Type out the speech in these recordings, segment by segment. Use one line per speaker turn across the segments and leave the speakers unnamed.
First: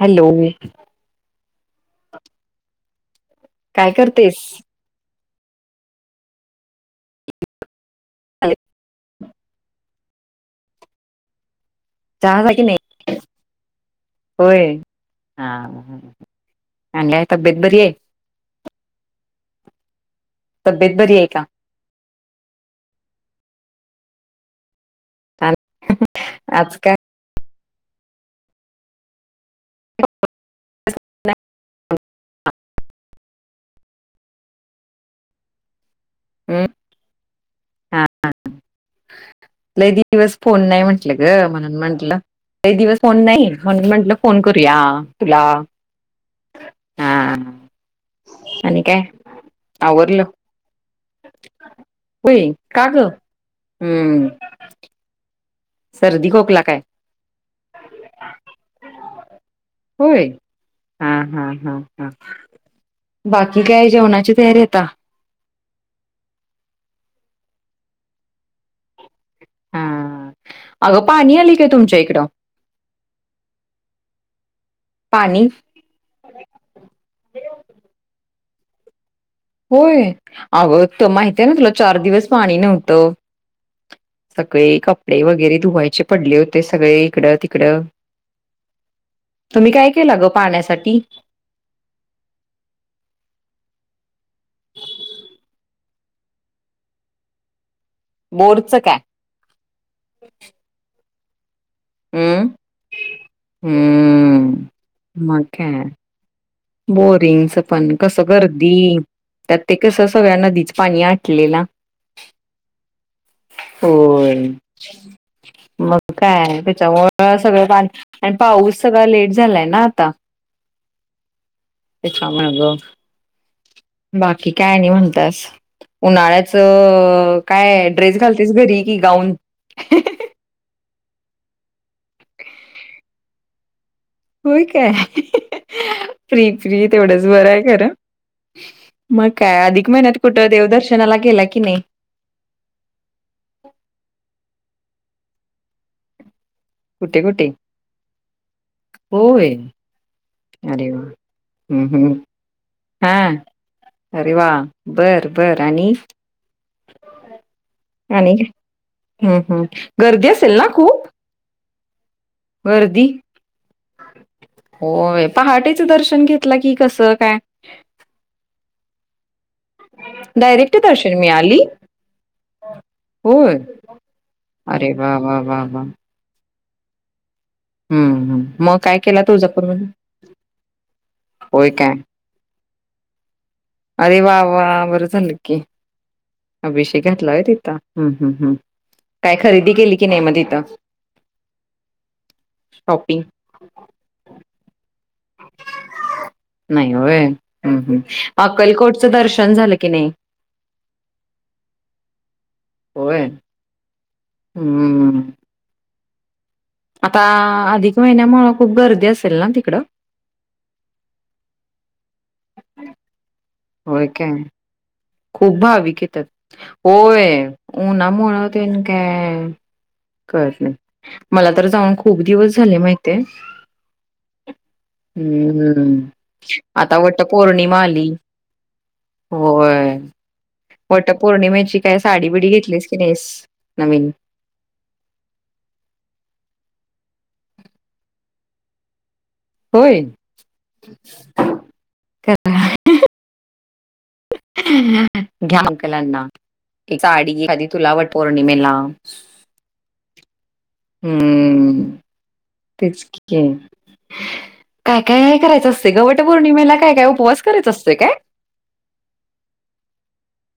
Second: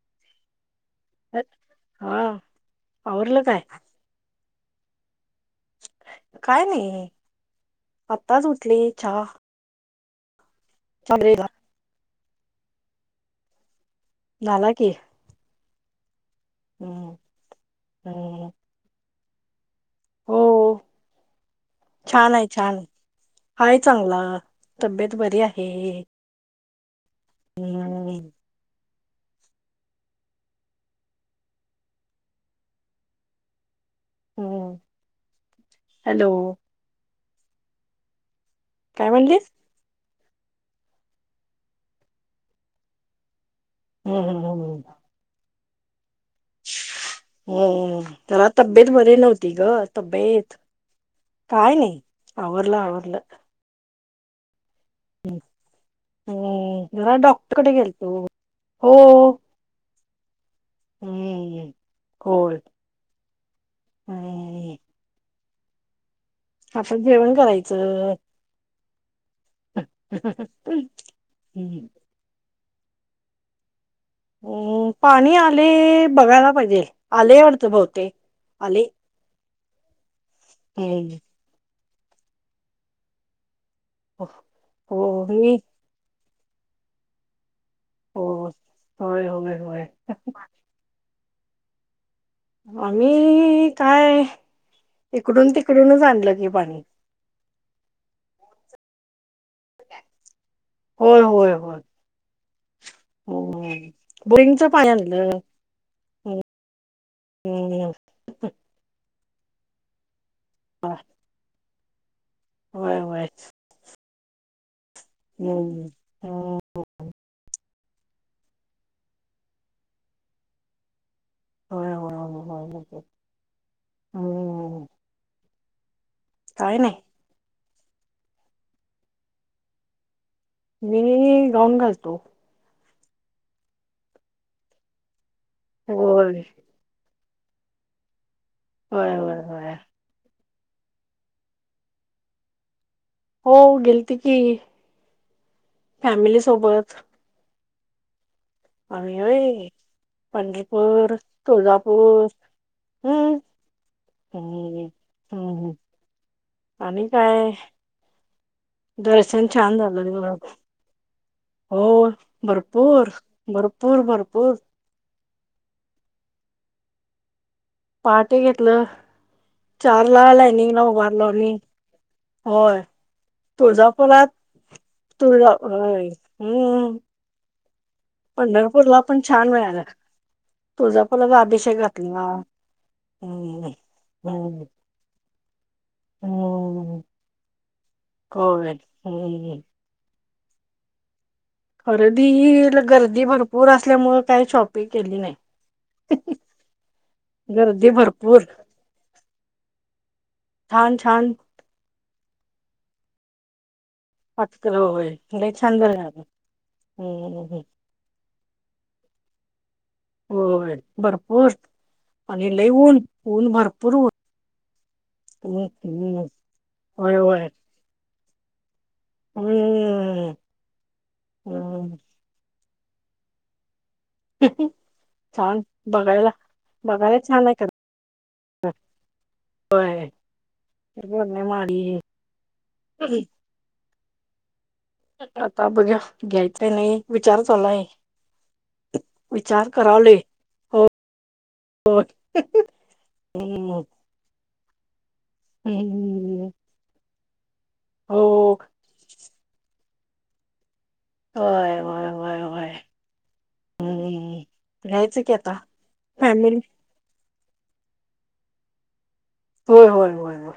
Hello
हा
काय करतेस?
काय नाई आत्ताच उठली चहा [unintelligible]
चहा [unintelligible] नाई होय
झाला की
हां [unintelligible] आणि
हम्म
काय तब्येत बरी ये
हम्म हो-
बरी आहे का
छान आहे छान- आहे चांगला तब्येत बरी
छान.
आहे.
[unintelligible]
हम्म
[inaudible]
हम्म हॅलो
हम्म
काय म्हणलीस
लई दिवस फोन नाही म्हंटलं ग म्हणून म्हंटलं, लई दिवस फोन नाही? म्हणून म्हटलं
हम्म
फोन
हम्म
करूया?
हम्म
तुला हा
हम्म -त्याला
आणि
तब्येत
काय
बरी नव्हती ग
आवरलं
तब्येत काय नाही
होय
आवरलं
का ग
आवरलं
हम्म
[inaudible]
सर्दी, खोकला काय?
तिकडे गेलतो हो
होय हा, हा,
हम्म
हा, हा
होय
[unintelligible] आणि काय जेवणाची तयारी
हम्म
आता
आपण जेवण करायचं
हां. अगं पाणी आलय काय तुमच्या
हम्म,
इकडं
अम पाणी आले- बघायला पाहिजे आले वाटत बहुतेक आले
होय अगं त्यो
हम्म
माहिती आहे ना [unintelligible] चार दिवस पाणी नव्हतं सगळे
हो
कपडे
मी
वगैरे धुवायचे पडले होते सगळे इकड इकड-
हो होय होय
तुम्ही
होय
काय केलं ग पाण्यासाठी
आम्ही काय इकडून ते कडूनच आणलं की, पाणी.
बोरच काय?
होय होय होय.
हम्म.
[unintelligible]
हम्म.
बोरींगचं पाणि आणलं.
मग काय बोरिंगच पण कसं गर्दी त्यात ते कस सगळ्या नदीच पाणी आटलेला,
व्हय, व्हयच.
होय. मग
हम्म
काय त्याचामुळ सगळं आणि पाऊस सगळा लेट झालाय ना आता.
होय होय होय
त्याच्यामुळ ग
होय होय.
बाकी काय
हम्म
आणि म्हणत्यास.
काय नाही
उन्हाळ्याचं, काय ड्रेस घालतीस घरी की गाऊन?
मी गाऊन घालतो.
होय काय?
होय
फ्री फ्रि तेवढंच. बरं आहे खरं?
होय
मग
होय
काय
होय
अधिक महिन्यात कुठ देवदर्शनाला गेला की नाही?
हो, गेलती की फॅमिली सोबत.
कुठे कुठे?
आणि होय,
अरे वा!
पंढरपूर,
हं हं.
तुळजापूर,
हां.
हम्
अरे वा!
हम्
बर बर
हम्
आणि
आणि काय?
हम्म.
दर्शन
हम्.
छान झालं
गर्दी असेल ना खूप?
हो.
गर्दी?
भरपूर.. भरपूर.. भरपूर..
होय. पहाटेचं दर्शन घेतलं की कसं काय
पहाटे घेतलं. चार ला
डायरेक्ट
लाईनिंगला
दर्शन
उभारलं आम्ही
मिळाली?
होय,
होय.
तुळजापुरात
अरे वा वा
तुळजा
वा वा!
हम.
हं हं. मग काय
पंढरपूरला पण
केला
छान मिळालं.
तुळजापूरमध्ये?
तुळजापूरला
होय
अभिषेक
काय?
घातला. हम्म
अरे वा..
हम्म
वा.. बरं झालं की,
हम्म
अभिषेक घातला तिथ हम्म्, हम,
होय
काय
हम्म
खरेदी केली की नाही मग, कता
खरेदी गर्दी भरपूर असल्यामुळें काय शॉपिंग केली नाही.
नाही
गर्दी
हो््
भरपूर
अक्कलकोटचं दर्शन झालं की नाही
छान छान
होय
हत कलो होय
हम्म
म्ह छान झाल
आता अधिक महिन्यामु खूप गर्दी असते तेल्ला तिकड
होय भरपूर आणि लऊन
होय काय खूप भाविक येतात
हम्म
होय उ्हामुळ तेन काय
हम्
कळत नाही मला तर जाऊन खूप दिवस झाले माहिित हाय हम्म
छान
हम्म
बघायला
आता
बघायला
वाटत
छान आहे खरं
पौर्णिमा आली होय
बोलणे
वटपौर्णिमेची
माडी
काय साडी बिडी घेतलीस की नाहीस नवी हम्
आता बघा घ्यायचंय नाही विचार चालू हाय
होय का
हम्म
हम् घ्याकलांना
हम्म
एकडी तुलावरट पर
हो
नयमेला
होय
हम्म
होय होय होय
तेच की
हम्म
काय
घ्यायचं की
काय
आता
करायचं असतय ग गवट
फॅमिली
पौर्णिमेला काय काय उपवास करायच असतय काय
होय होय होयय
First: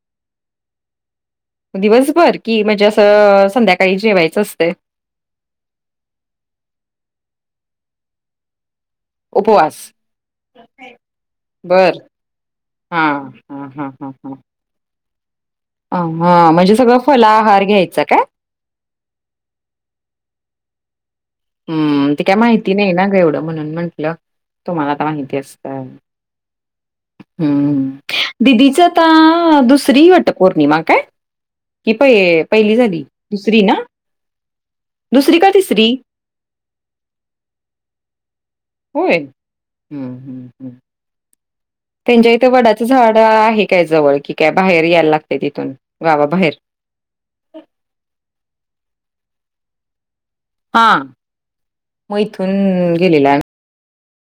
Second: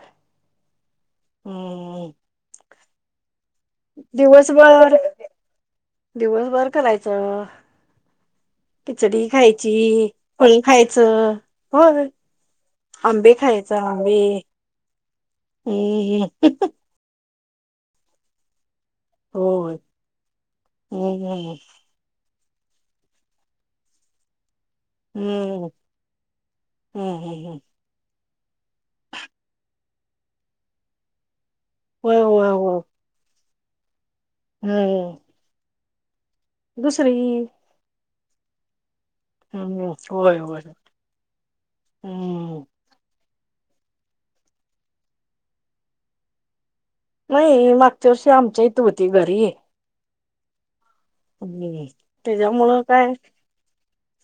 दिवसभर की म्हणजे ह
दिवसभर दिवसभर करायचं खिचडी खायची
उपवास
फण खायचं हो
बर हा
आंबे खायच आंबे
ह
हम्म
हा म्हणजे सगळं फला भार घ्यायच का
हो हू हू हू.
का माहिती नाही ना ग एवढं म्हणून म्हंटलं. तुम्हाला तर माहिती असत.
हम्म हम्म हम् हम्.
दिदीचं तर दुसरी वाट पोर्णिमा काय. कि
होय
पहि
होय
पहिली
होय
झाली. दुसरी ना.
हम्म
दुसरी का तिसरी.
दुसरी.
होय हम्म
होय
हम्म
होय
हम्म. त्यांच्या इथं
हम्म
वडाचं झाड. आहे काय जवळ कि, काय बाहेर यायला लागते तिथून गावाबाहेर.
नाही मागच्या वर्षी आमच्या इ त होती घरी. [inaudible]
हा
हम्म
मग इथून गेलेला आहे.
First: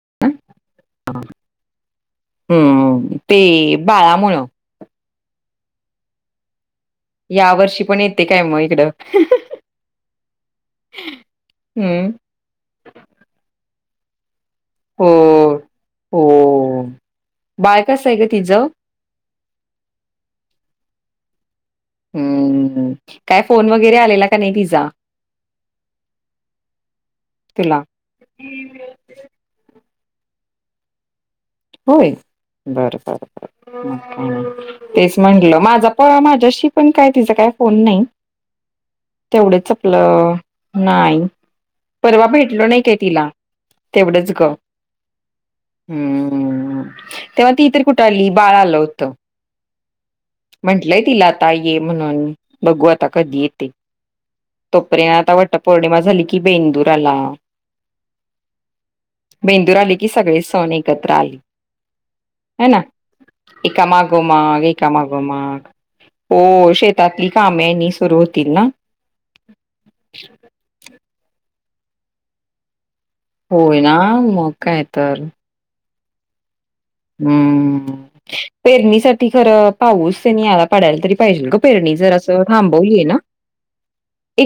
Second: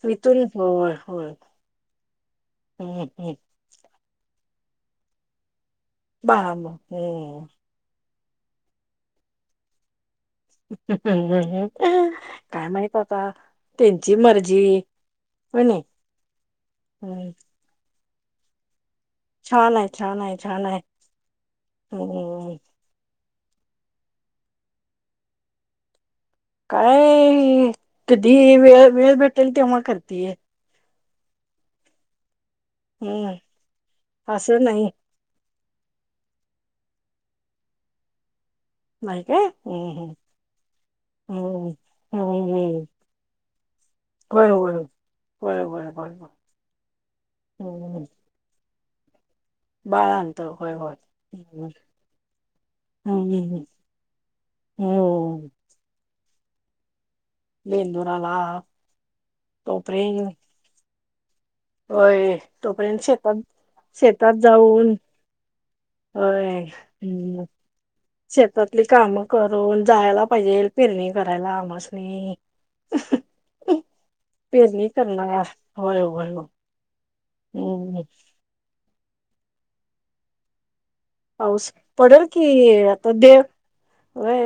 वितुल.
हा हम्म
बाम
ते बाळामुळं.
बळा मुळ
या वर्षी पण एक. ते काय मग इकडं ह ह ह.
हा हा हा अ अ काय माहित आता. त्यांची मर ज
हो
होणे
हो
हम.
बाळ कसं आहे ग तिज
छान आहे. छान आहे. छान आहे.
हम्म. काय फोन वगैरे आलेला का नाही तिझा.
काय कधी वेळ वेळ भेटेल तेव्हा करते. तेी [unintelligible]
होय. बर बर
हम्म असं नाही
तेच म्हटलं. माझा प माझ्याशी पण काय तिचा काय फोन नाही.
नाही काय
तेवढच
हम्म
आपलं नाही,
हम्म
परवा भेटलो नाही,
हम्म
काय तिला तेवढंच
होय
ग.
होय होय होय होय
तेव्हा ती तर कुठं
हम्म
आली बाळ आलव त
बाळ आणत होय होय
म्हंटलंय तिला आता
हम्म
ये म्हणून, बघू आता कधी
हम्म
येते तोपर्यन आता
हम्म
वट पौर्णिमा झाली की, कीं बेंदूर आला
बेदुर आला तो प्रयन्त
त्राली हा ना,
शेतात
एका
शेतात
मागोमाग,
जाऊन
एका मागोमाग
होय
हो, शेतातली
हम्म
कामे निस
शेतातली कामं करून जायाला पाहिजेल पेरणी करायला आमास्नी
होय ना, मग काय तर.
करणार होय, होय ओ
हम्म, पेरणी स ती खरं, पाऊस आणि आलात पडायला तरी पाहिजेल ग
पाऊस
पेरणी जर
पडेल
असं
की
थांबवली आहे
आता
ना
देव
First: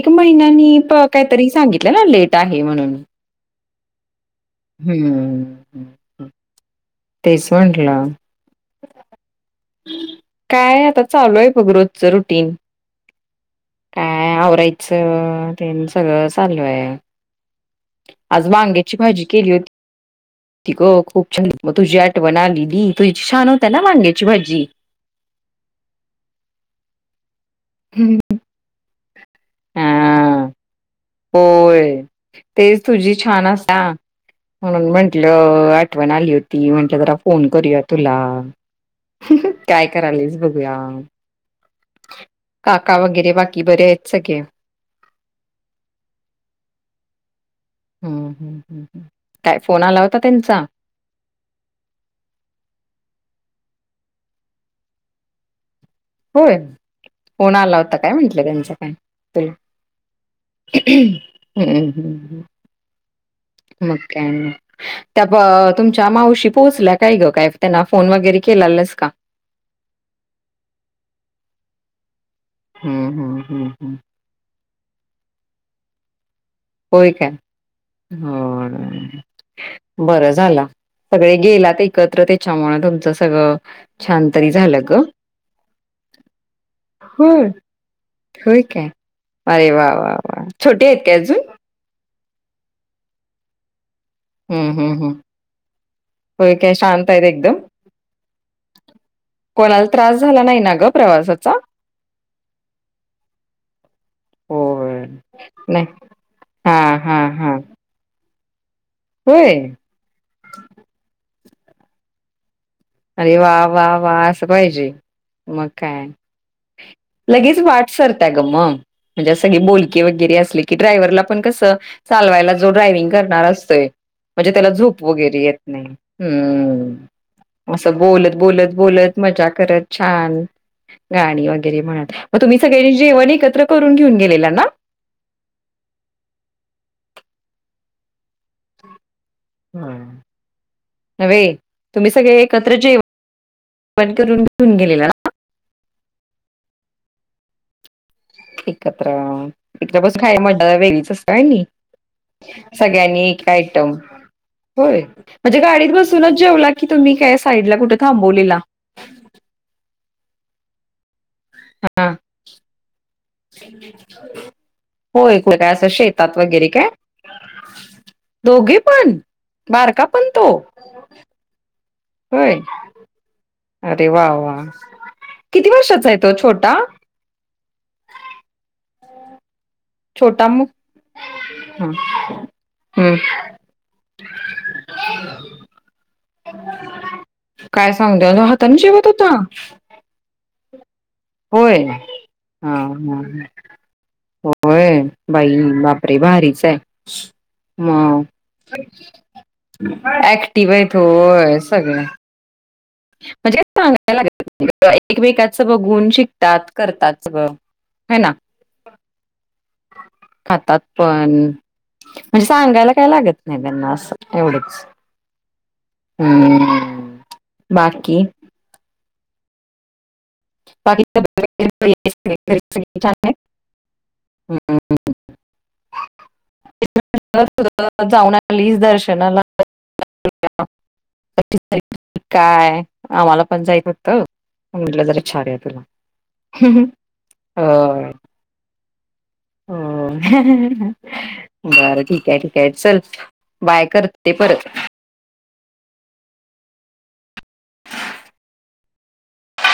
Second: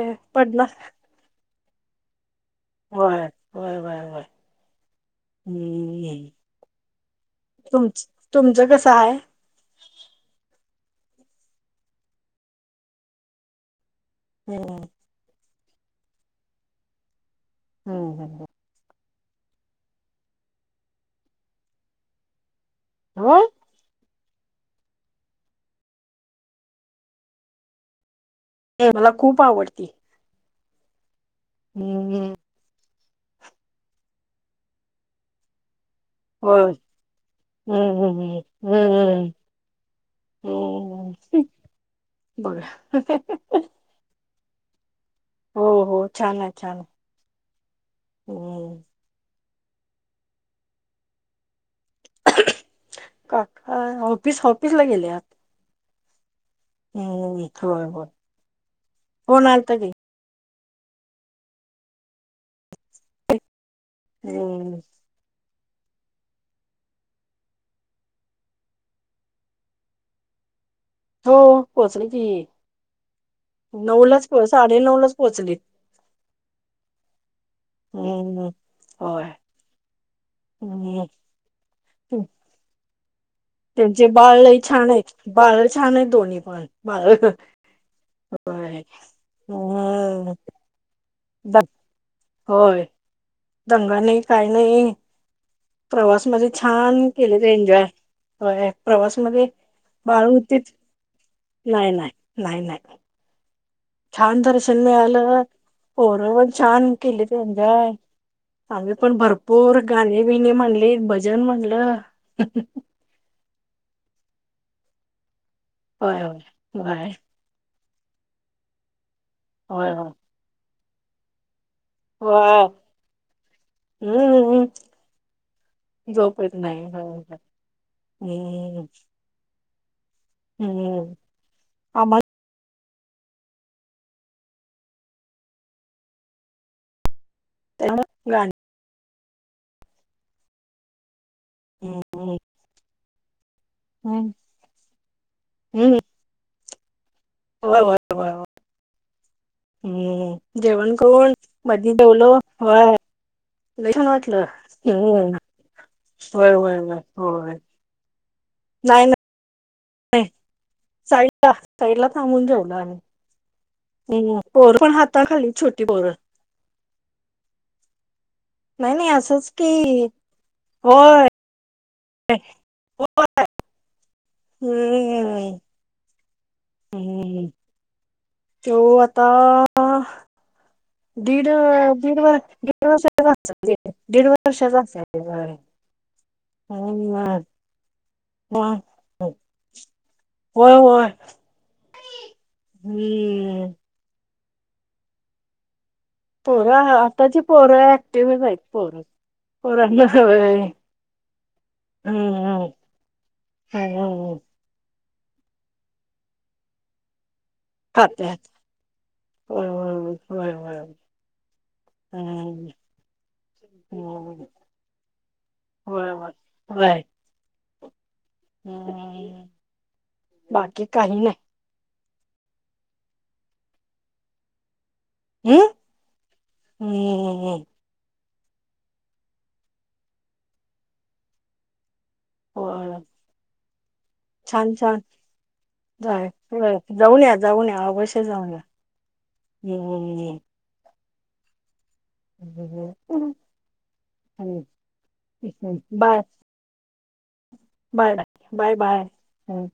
एक
पडणार
महिन्यांनी [unintelligible] कायतर सांगितली [unintelligible] टाहे म्हणून
व्हयं बाय व्हयं.
हूम
तुमचं तुमचं कसं हाय?
काय आता चालू हाय बघ रोजच रुटीन. काय
हम्म
आवरायचं? तेनं सगळं चालू हाय.
हम्म हम्म
आज वांग्याची भाजी केली हो ती ग खुप [unintelligible] मग तुजी आठवण आली. ई तुईची छान
होय
होता ना भाडीत शिवाजी हम्म
हे मला खूप आवडती.
होय
हम्म
तेच तुझी छान असा म्हणून म्हंटलं, आत आठवण आली
होय
होती म्हंटल जरा फोन करूया
हम्म
तुला,
हम्म हम्म हम्म
काय कराली स बघू या,
हम्म हम्म
काका
बघा
वगैरे बाकी बरे आहेत सगळे
हो हो छान हाय, छान हाय.
हू हू हू हू काय फोन आला होता त्यांचा
काका ऑफिस ऑफिस ला गेलेया
होय फोन आला
होय
होता
होय
काय म्हंटलं त्यांचा काय
फोन
तुला
आलता की
हम्म ह हम्म मग काय नाय
हम्म
त्या ब तुमच्या मावशी पोहोचल्या काय ग काय त्यांना फोन वगैरे केलालेस का?
हो पोहोचले की,
हम्म हम्म हम्म हम्म
नऊ लाच पोच साडे नऊ लाच पोहोचली
होय का
हम्म
हो ना
होय
बरंच झाला
हम्म
सगळे गेलात एकत्र त्याच्यामुळ
त्यांचे बाळ लय छान आहेत बाळ छान आहेत दोन्ही पण बाळ
होय होय
व्हय
काय अरे वा वा वा छोटे आहेत काय अजून?
होय दंग आणि काय
हम्म
नाई
हम्म हम्म
प्रवासमध्ये
होय काय
छान
शांत आहेत
केलेते
एकदम
एन्जॉय व्हय प्रवासमध्ये
कोणाला त्रास
बाळ
झाला नाही
होतीच
ना ग प्रवासाचा?
नाय नाय नाय नाय. छान दर्शन
होय
मिळालं
नाही
पोरं
हा
छानपण
हा
केलीत
हा
एनजॉय आम्हीपण
होय
भरपूर गाणी बिनी म्हणलीत भज जन म्हणलं.
अरे वा वा वा अस पाहिजे मग काय
होय होय. होय
लगेच वाट सरत्या ग म म्हणजे अस की
होय
बोलकी
होय
वगैरे असले की ड्रायव्हला पण कसं. चालवायला
होय
जो ड्रायविंग करणार असतोय. म्हणजे
हम्म
त्याला झूप वगैरे येत नाही
झोप येत नाही होय होय.
हम्म असं बोलत बोलत
हम्म
बोलत मजा करत. छान
हम्म
गाणी वगैरे म्हणत मग तुम्ही सगळे जेवण एकत्र करून घेऊन गेलेला ना.
गा [inaudible]
हम्म. हवे तुम्ही
हम्म
सगळे एकत्र जे वन
हम्म
करून घेऊन गेलेला ना.
हो हो [unintelligible]
एकत्र इथं बसून खायाला
हम्म
मजा
जेवण
वेगळीच
करून
असत्या व्हयणी,
मधी जेवलो होय
सगळ्यांनी एक आयटम
लय छान वाटलं.
होय
हम्म
म्हणजे गाडीत बसूनच
होय
जेवला
होय
की
होय
तुम्ही का
होय
साईडला कुठे थांब बो लीला.
नाही नाही [unintelligible] साईडला [unintelligible] थांबून जेवलो आम्ही. हम्म पोरं पण
हो
हाताखाली
[unintelligible]
छोटी
असं
पोरं
शेतात वगैरे काय? दोघे
नाही नाही
पण
असंच
बारका
की
पण तो.
होय
होय, अरे वा वा
हम्म
किती वर्षाचा आहे. तो छोटा.
तोय आता. अ
छोटा मु
दीड
हा
दीड व दीड
हम्म
वर्षाचा दीड वर्षाचा असलं.
काय सांगत्यास तो हातानं
मग
जेवत होता.
होय होय.
होय हा हा.
हम्म
होय बाई बाप. भारीच हाय
पोरं आताची पोरं
मग
ऍक्टिव्हच आहेत पोरं पोरांना होय
ऍक्टिव्ह हाय तो सगळ
हम्म
म्हणजे
हम्म
[unintelligible] एकमेकाचं बघून शिकतात करतात सगळ. ह ना
खात्यात होय होय होय होय
खातात पण म्हणजे
हम्म
सांगायला काय लागत नाही. त्यांना असं
हम्म
एवढेच
होय होय
हम्. बाकी.
हम् हम. बाकी काही नाही.
[inaudible] [inaudible]
हम्म हम्म
प्लीज दर्शनला [unintelligible] काय
होय
आम्हाला पण जाईट होतं
छान छान
म्हटलं जाय.
जाय व्हय जाऊन या जाऊन या अवश्य जाऊन या.
हम्म [inaudible] [inaudible] बर ठीक काय ठीक काय
हम्म
चल बाय कर ते परत.
Bye bye bye bye bye. हम्